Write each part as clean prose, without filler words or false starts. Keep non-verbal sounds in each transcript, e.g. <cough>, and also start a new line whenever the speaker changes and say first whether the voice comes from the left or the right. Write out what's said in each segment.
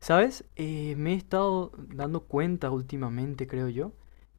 left: ¿Sabes? Me he estado dando cuenta últimamente, creo yo,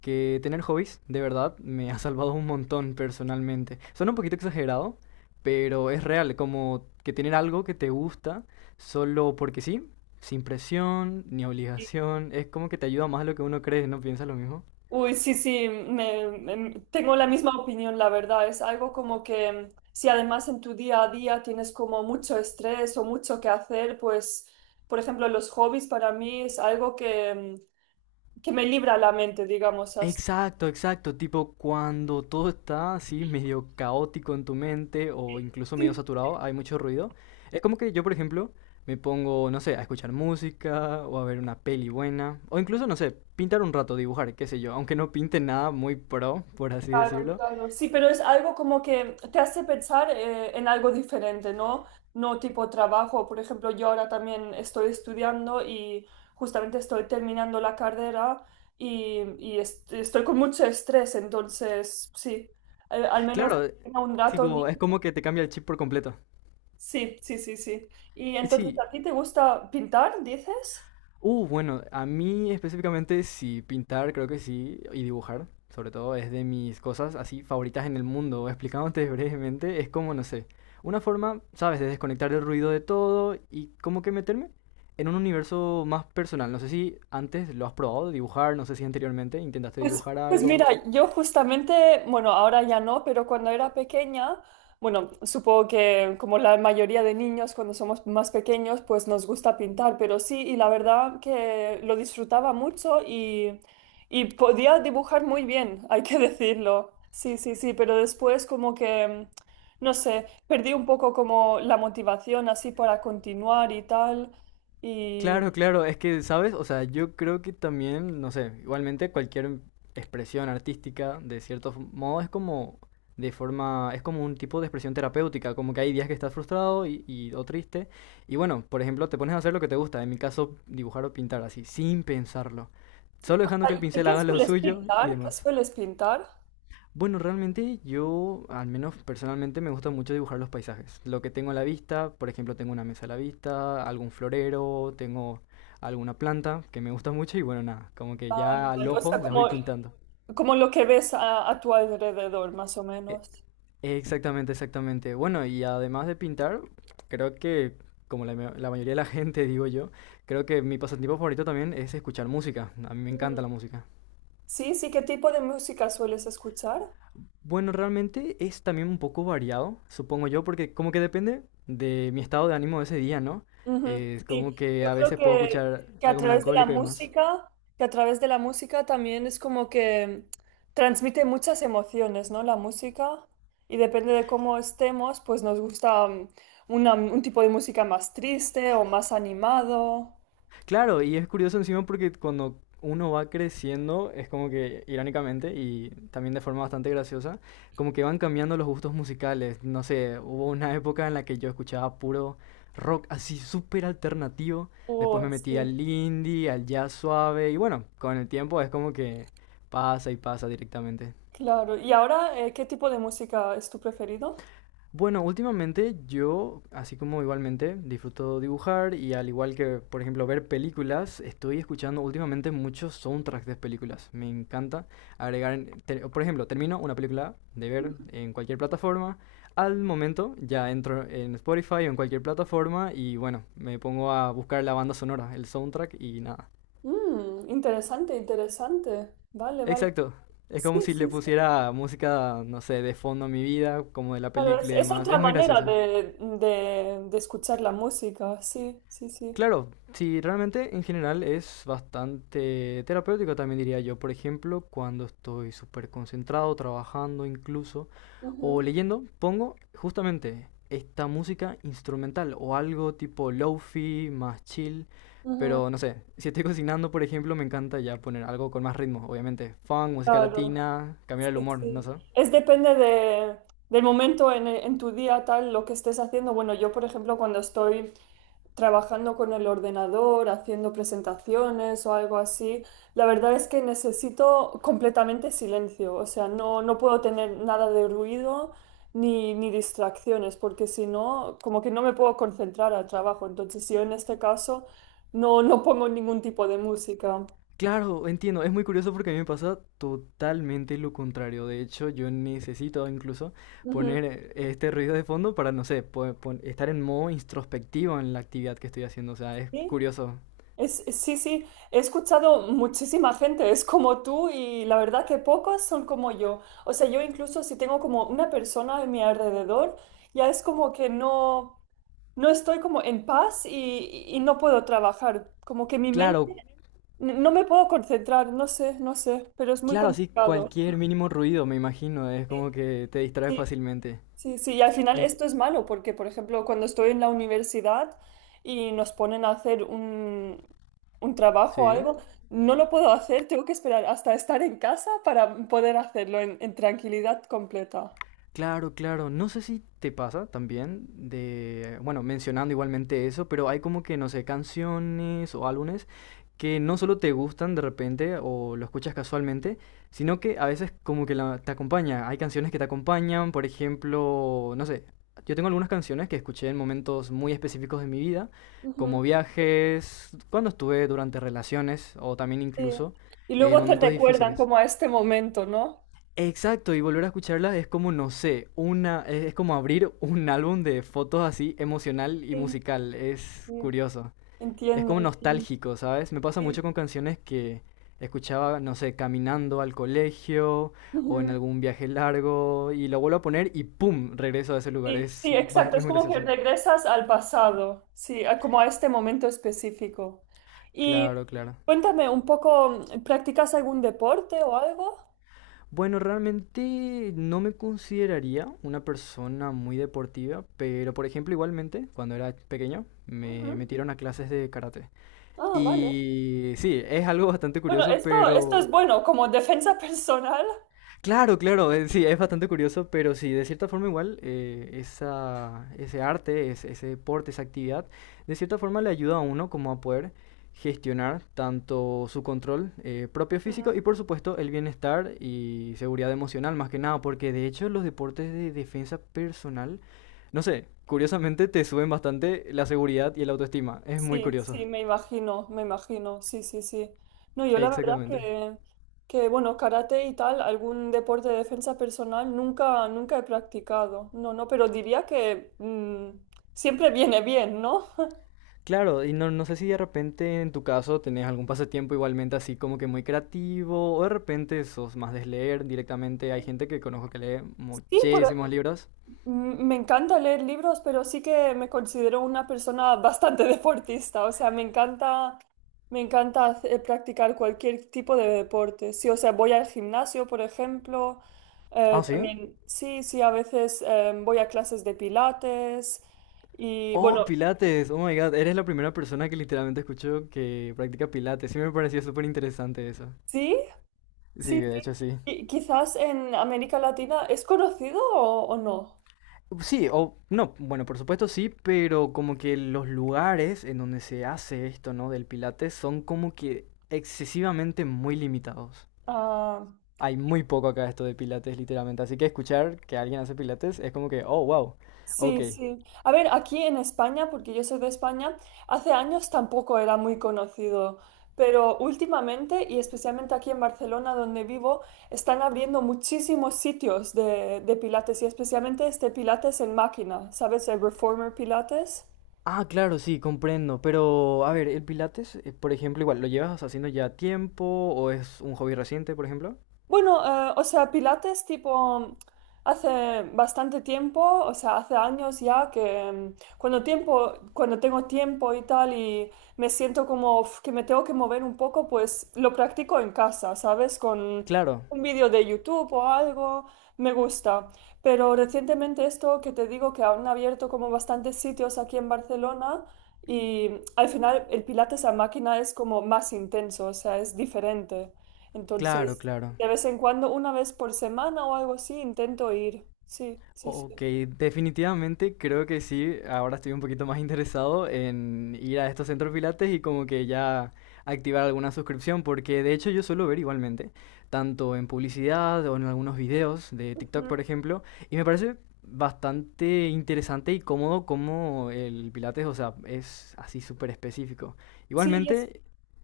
left: que tener hobbies de verdad me ha salvado un montón personalmente. Suena un poquito exagerado, pero es real, como que tener algo que te gusta solo porque sí, sin presión ni
right: Sí.
left: obligación, es como que te ayuda más de lo que uno cree, ¿no piensas lo mismo?
right: Uy, sí, sí, tengo la misma opinión, la verdad. Es algo como que si además en tu día a día tienes como mucho estrés o mucho que hacer, pues, por ejemplo, los hobbies para mí es algo que me libra la mente, digamos así.
left: Exacto, exacto, tipo cuando todo está así medio caótico en tu mente o incluso medio saturado, hay mucho ruido. Es como que yo, por ejemplo, me pongo, no sé, a escuchar música o a ver una peli buena o incluso, no sé, pintar un rato, dibujar, qué sé yo, aunque no pinte nada muy pro, por así
right: Claro,
left: decirlo.
right: claro. Sí, pero es algo como que te hace pensar en algo diferente, ¿no? No tipo trabajo. Por ejemplo, yo ahora también estoy estudiando y justamente estoy terminando la carrera y estoy con mucho estrés, entonces sí, al menos
left: Claro,
right: tenga un rato
left: tipo,
right: libre.
left: es como que te cambia el chip por completo.
right: Sí, sí, sí, sí. Y entonces,
left: Sí,
right: ¿a ti te gusta pintar, dices?
left: Bueno, a mí específicamente sí, pintar creo que sí, y dibujar, sobre todo, es de mis cosas así favoritas en el mundo. Explicándote <laughs> brevemente, es como, no sé, una forma, ¿sabes?, de desconectar el ruido de todo y como que meterme en un universo más personal. No sé si antes lo has probado, dibujar, no sé si anteriormente intentaste
right: Pues,
left: dibujar
right: pues mira,
left: algo.
right: yo justamente, bueno, ahora ya no, pero cuando era pequeña, bueno, supongo que como la mayoría de niños cuando somos más pequeños, pues nos gusta pintar, pero sí, y la verdad que lo disfrutaba mucho y podía dibujar muy bien, hay que <laughs> decirlo. Sí, sí, sí, pero después como que, no sé, perdí un poco como la motivación así para continuar y tal. Y,
left: Claro, claro, es que, ¿sabes? O sea, yo creo que también, no sé, igualmente cualquier expresión artística, de cierto modo, es como de forma, es como un tipo de expresión terapéutica, como que hay días que estás frustrado o triste, y bueno, por ejemplo, te pones a hacer lo que te gusta, en mi caso, dibujar o pintar así, sin pensarlo, solo dejando que el
right: ¿qué
left: pincel
right: qué
left: haga lo
right: sueles
left: suyo y
right: pintar? ¿Qué
left: demás.
right: sueles pintar?
left: Bueno, realmente yo, al menos personalmente, me gusta mucho dibujar los paisajes. Lo que tengo a la vista, por ejemplo, tengo una mesa a la vista, algún florero, tengo alguna planta que me gusta mucho y bueno, nada, como que
right: Tal
left: ya
right: y
left: al
right: tal. O
left: ojo
right: sea,
left: las voy pintando.
right: como lo que ves a tu alrededor, más o
left: E-
right: menos.
left: Exactamente, exactamente. Bueno, y además de pintar, creo que, como la, la mayoría de la gente, <laughs> digo yo, creo que mi pasatiempo favorito también es escuchar música. A mí me
right: Mm.
left: encanta la música.
right: Sí, sí, ¿qué tipo de música sueles escuchar?
left: Bueno, realmente es también un poco variado, supongo yo, porque como que depende de mi estado de ánimo de ese día, ¿no?
right: Ujú.
left: Es
right: Sí,
left: como que
right: yo
left: a
right: creo
left: veces puedo escuchar algo melancólico y demás.
right: que a través de la música también es como que transmite muchas emociones, ¿no? La música. Y depende de cómo estemos, pues nos gusta un tipo de música más triste o más animado.
left: Claro, y es curioso encima porque cuando uno va creciendo, es como que irónicamente y también de forma bastante graciosa, como que van cambiando los gustos musicales. No sé, hubo una época en la que yo escuchaba puro rock así súper alternativo, después me
right: Oh,
left: metí
right: sí,
left: al indie, al jazz suave y bueno, con el tiempo es como que pasa y pasa directamente.
right: claro. ¿Y ahora, qué tipo de música es tu preferido?
left: Bueno, últimamente yo, así como igualmente, disfruto dibujar y al igual que, por ejemplo, ver películas, estoy escuchando últimamente muchos soundtracks de películas. Me encanta agregar, por ejemplo, termino una película de ver en cualquier plataforma, al momento ya entro en Spotify o en cualquier plataforma y bueno, me pongo a buscar la banda sonora, el soundtrack y nada.
right: Mm, interesante, interesante. Vale, vale.
left: Exacto. Es como
right: Sí,
left: si le
right: sí, sí,
left: pusiera música, no sé, de fondo a mi vida, como de la
right: claro.
left: película y
right: Es
left: demás.
right: otra
left: Es muy
right: manera
left: gracioso.
right: de escuchar la música. Sí, sí, sí.
left: Claro, sí, realmente en general es bastante terapéutico también diría yo. Por ejemplo, cuando estoy súper concentrado, trabajando incluso,
right: Ujú,
left: o leyendo, pongo justamente esta música instrumental o algo tipo lofi, más chill.
right: ujú.
left: Pero no sé, si estoy cocinando, por ejemplo, me encanta ya poner algo con más ritmo, obviamente. Funk, música
right: Claro.
left: latina, cambiar el
right: Sí,
left: humor, no sé.
right: sí. Es depende del momento en tu día, tal, lo que estés haciendo. Bueno, yo, por ejemplo, cuando estoy trabajando con el ordenador, haciendo presentaciones o algo así, la verdad es que necesito completamente silencio. O sea, no, no puedo tener nada de ruido ni distracciones, porque si no, como que no me puedo concentrar al trabajo. Entonces, yo en este caso no, no pongo ningún tipo de música.
left: Claro, entiendo. Es muy curioso porque a mí me pasa totalmente lo contrario. De hecho, yo necesito incluso
right: Ujú.
left: poner este ruido de fondo para, no sé, estar en modo introspectivo en la actividad que estoy haciendo. O sea, es
right: ¿Sí?
left: curioso.
right: Sí, sí, he escuchado muchísima gente, es como tú y la verdad que pocas son como yo. O sea, yo incluso si tengo como una persona en mi alrededor, ya es como que no, no estoy como en paz y no puedo trabajar, como que mi mente
left: Claro,
right: no me puedo concentrar, no sé, no sé, pero es muy
left: claro, así
right: complicado.
left: cualquier mínimo ruido, me imagino, es como que te distrae
right: Sí.
left: fácilmente.
right: Sí, sí, y al final
left: En-
right: esto es malo porque, por ejemplo, cuando estoy en la universidad y nos ponen a hacer un trabajo o
left: ¿Sí?
right: algo, no lo puedo hacer, tengo que esperar hasta estar en casa para poder hacerlo en tranquilidad completa.
left: Claro, claro. No sé si te pasa también de, bueno, mencionando igualmente eso, pero hay como que, no sé, canciones o álbumes que no solo te gustan de repente o lo escuchas casualmente, sino que a veces como que te acompaña. Hay canciones que te acompañan, por ejemplo, no sé, yo tengo algunas canciones que escuché en momentos muy específicos de mi vida,
right: Ujú.
left: como viajes, cuando estuve durante relaciones o también
right: Sí.
left: incluso
right: Y luego te
left: momentos
right: recuerdan
left: difíciles.
right: como a este momento, ¿no?
left: Exacto, y volver a escucharla es como, no sé, una, es como abrir un álbum de fotos así emocional y
right: Sí,
left: musical, es
right: sí.
left: curioso. Es
right: Entiendo,
left: como
right: entiendo.
left: nostálgico, ¿sabes? Me pasa mucho
right: Sí.
left: con canciones que escuchaba, no sé, caminando al colegio o en
right: Ujú.
left: algún viaje largo y lo vuelvo a poner y ¡pum! Regreso a ese lugar,
right: Sí,
left: es,
right: sí, exacto.
left: es
right: Es
left: muy
right: como que
left: gracioso.
right: regresas al pasado, sí, como a este momento específico. Y
left: Claro, claro.
right: cuéntame un poco, ¿practicas algún deporte o algo?
left: Bueno, realmente no me consideraría una persona muy deportiva, pero por ejemplo, igualmente, cuando era pequeño, me
right: Ujú.
left: metieron a clases de karate.
right: Ah, vale.
left: Y sí, es algo bastante
right: Bueno,
left: curioso,
right: esto
left: pero
right: es bueno, como defensa <laughs> personal.
left: claro, claro, sí, es bastante curioso, pero sí, de cierta forma igual esa, ese arte, ese deporte, esa actividad, de cierta forma le ayuda a uno como a poder gestionar tanto su control propio físico y
right: Ujú.
left: por supuesto el bienestar y seguridad emocional más que nada, porque de hecho los deportes de defensa personal, no sé, curiosamente te suben bastante la seguridad y el autoestima, es muy
right: Sí,
left: curioso.
right: sí, me imagino, sí, sí, sí. No, yo la verdad
left: Exactamente.
right: que bueno, karate y tal, algún deporte de defensa personal nunca, nunca he practicado. No, no, pero diría que siempre viene bien, ¿no?
left: Claro, y no, no sé si de repente en tu caso tenés algún pasatiempo igualmente así como que muy creativo, o de repente sos más de leer directamente. Hay gente que conozco que lee
right: Sí, por-
left: muchísimos libros.
right: me encanta leer libros, pero sí que me considero una persona bastante <laughs> deportista. O sea, me encanta, practicar cualquier tipo de deporte. Sí, o sea, voy al gimnasio, por ejemplo.
left: Ah, ¿sí?
right: También, sí, sí, a veces voy a clases de pilates. Y
left: Oh,
right: bueno,
left: Pilates. Oh my God, eres la primera persona que literalmente escucho que practica Pilates. Sí me pareció súper interesante eso.
right: sí,
left: Sí,
right: sí,
left: de
right: sí.
left: hecho sí.
right: Y quizás en América Latina, ¿es conocido o no?
left: Sí, o no, bueno, por supuesto sí, pero como que los lugares en donde se hace esto, ¿no? Del Pilates son como que excesivamente muy limitados.
right: Ah,
left: Hay muy poco acá de esto de pilates, literalmente. Así que escuchar que alguien hace pilates es como que, oh, wow, ok.
right: sí, sí. A ver, aquí en España, porque yo soy de España, hace años tampoco era muy conocido, pero últimamente, y especialmente aquí en Barcelona, donde vivo, están abriendo muchísimos sitios de Pilates y especialmente este Pilates en máquina, ¿sabes? El Reformer Pilates.
left: Ah, claro, sí, comprendo. Pero, a ver, ¿el pilates, por ejemplo, igual, lo llevas haciendo ya tiempo o es un hobby reciente, por ejemplo?
right: Bueno, o sea, Pilates tipo hace bastante tiempo, o sea, hace años ya que cuando tengo tiempo y tal y me siento como uf, que me tengo que mover un poco, pues lo practico en casa, ¿sabes? Con
left: Claro,
right: un vídeo de YouTube o algo, me gusta. Pero recientemente esto que te digo que han abierto como bastantes sitios aquí en Barcelona y al final el Pilates a máquina es como más intenso, o sea, es diferente.
left: claro,
right: Entonces,
left: claro.
right: de vez en cuando, 1 vez por semana o algo así, intento ir. Sí, sí,
left: Ok,
right: sí.
left: definitivamente creo que sí. Ahora estoy un poquito más interesado en ir a estos centros pilates y como que ya activar alguna suscripción, porque de hecho yo suelo ver igualmente, tanto en publicidad o en algunos videos de TikTok,
right: Ujú.
left: por ejemplo, y me parece bastante interesante y cómodo como el pilates, o sea, es así súper específico.
right: Sí,
left: Igualmente,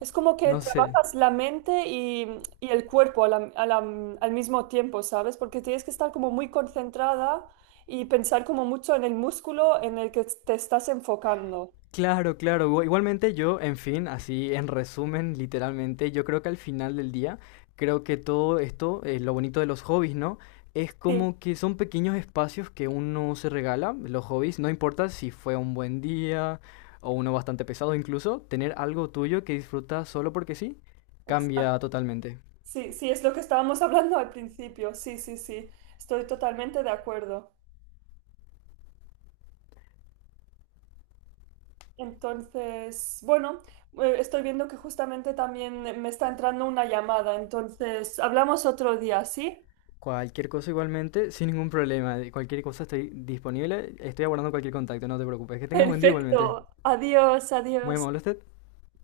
right: es como que
left: no sé.
right: trabajas la mente y el cuerpo al mismo tiempo, ¿sabes? Porque tienes que estar como muy concentrada y pensar como mucho en el músculo en el que te estás enfocando.
left: Claro, claro. Igualmente yo, en fin, así en resumen, literalmente, yo creo que al final del día, creo que todo esto, lo bonito de los hobbies, ¿no? Es
right: Sí,
left: como que son pequeños espacios que uno se regala, los hobbies, no importa si fue un buen día o uno bastante pesado incluso, tener algo tuyo que disfrutas solo porque sí, cambia
right: exacto.
left: totalmente.
right: Sí, sí, es lo que estábamos <laughs> hablando al principio. Sí, sí, sí. Estoy totalmente de acuerdo. Entonces, bueno, estoy viendo que justamente también me está entrando una llamada, entonces hablamos otro día, ¿sí?
left: Cualquier cosa igualmente, sin ningún problema, de cualquier cosa estoy disponible, estoy abordando cualquier contacto, no te preocupes. Que tengas buen día igualmente.
right: Perfecto, adiós,
left: Muy
right: adiós.
left: amable usted.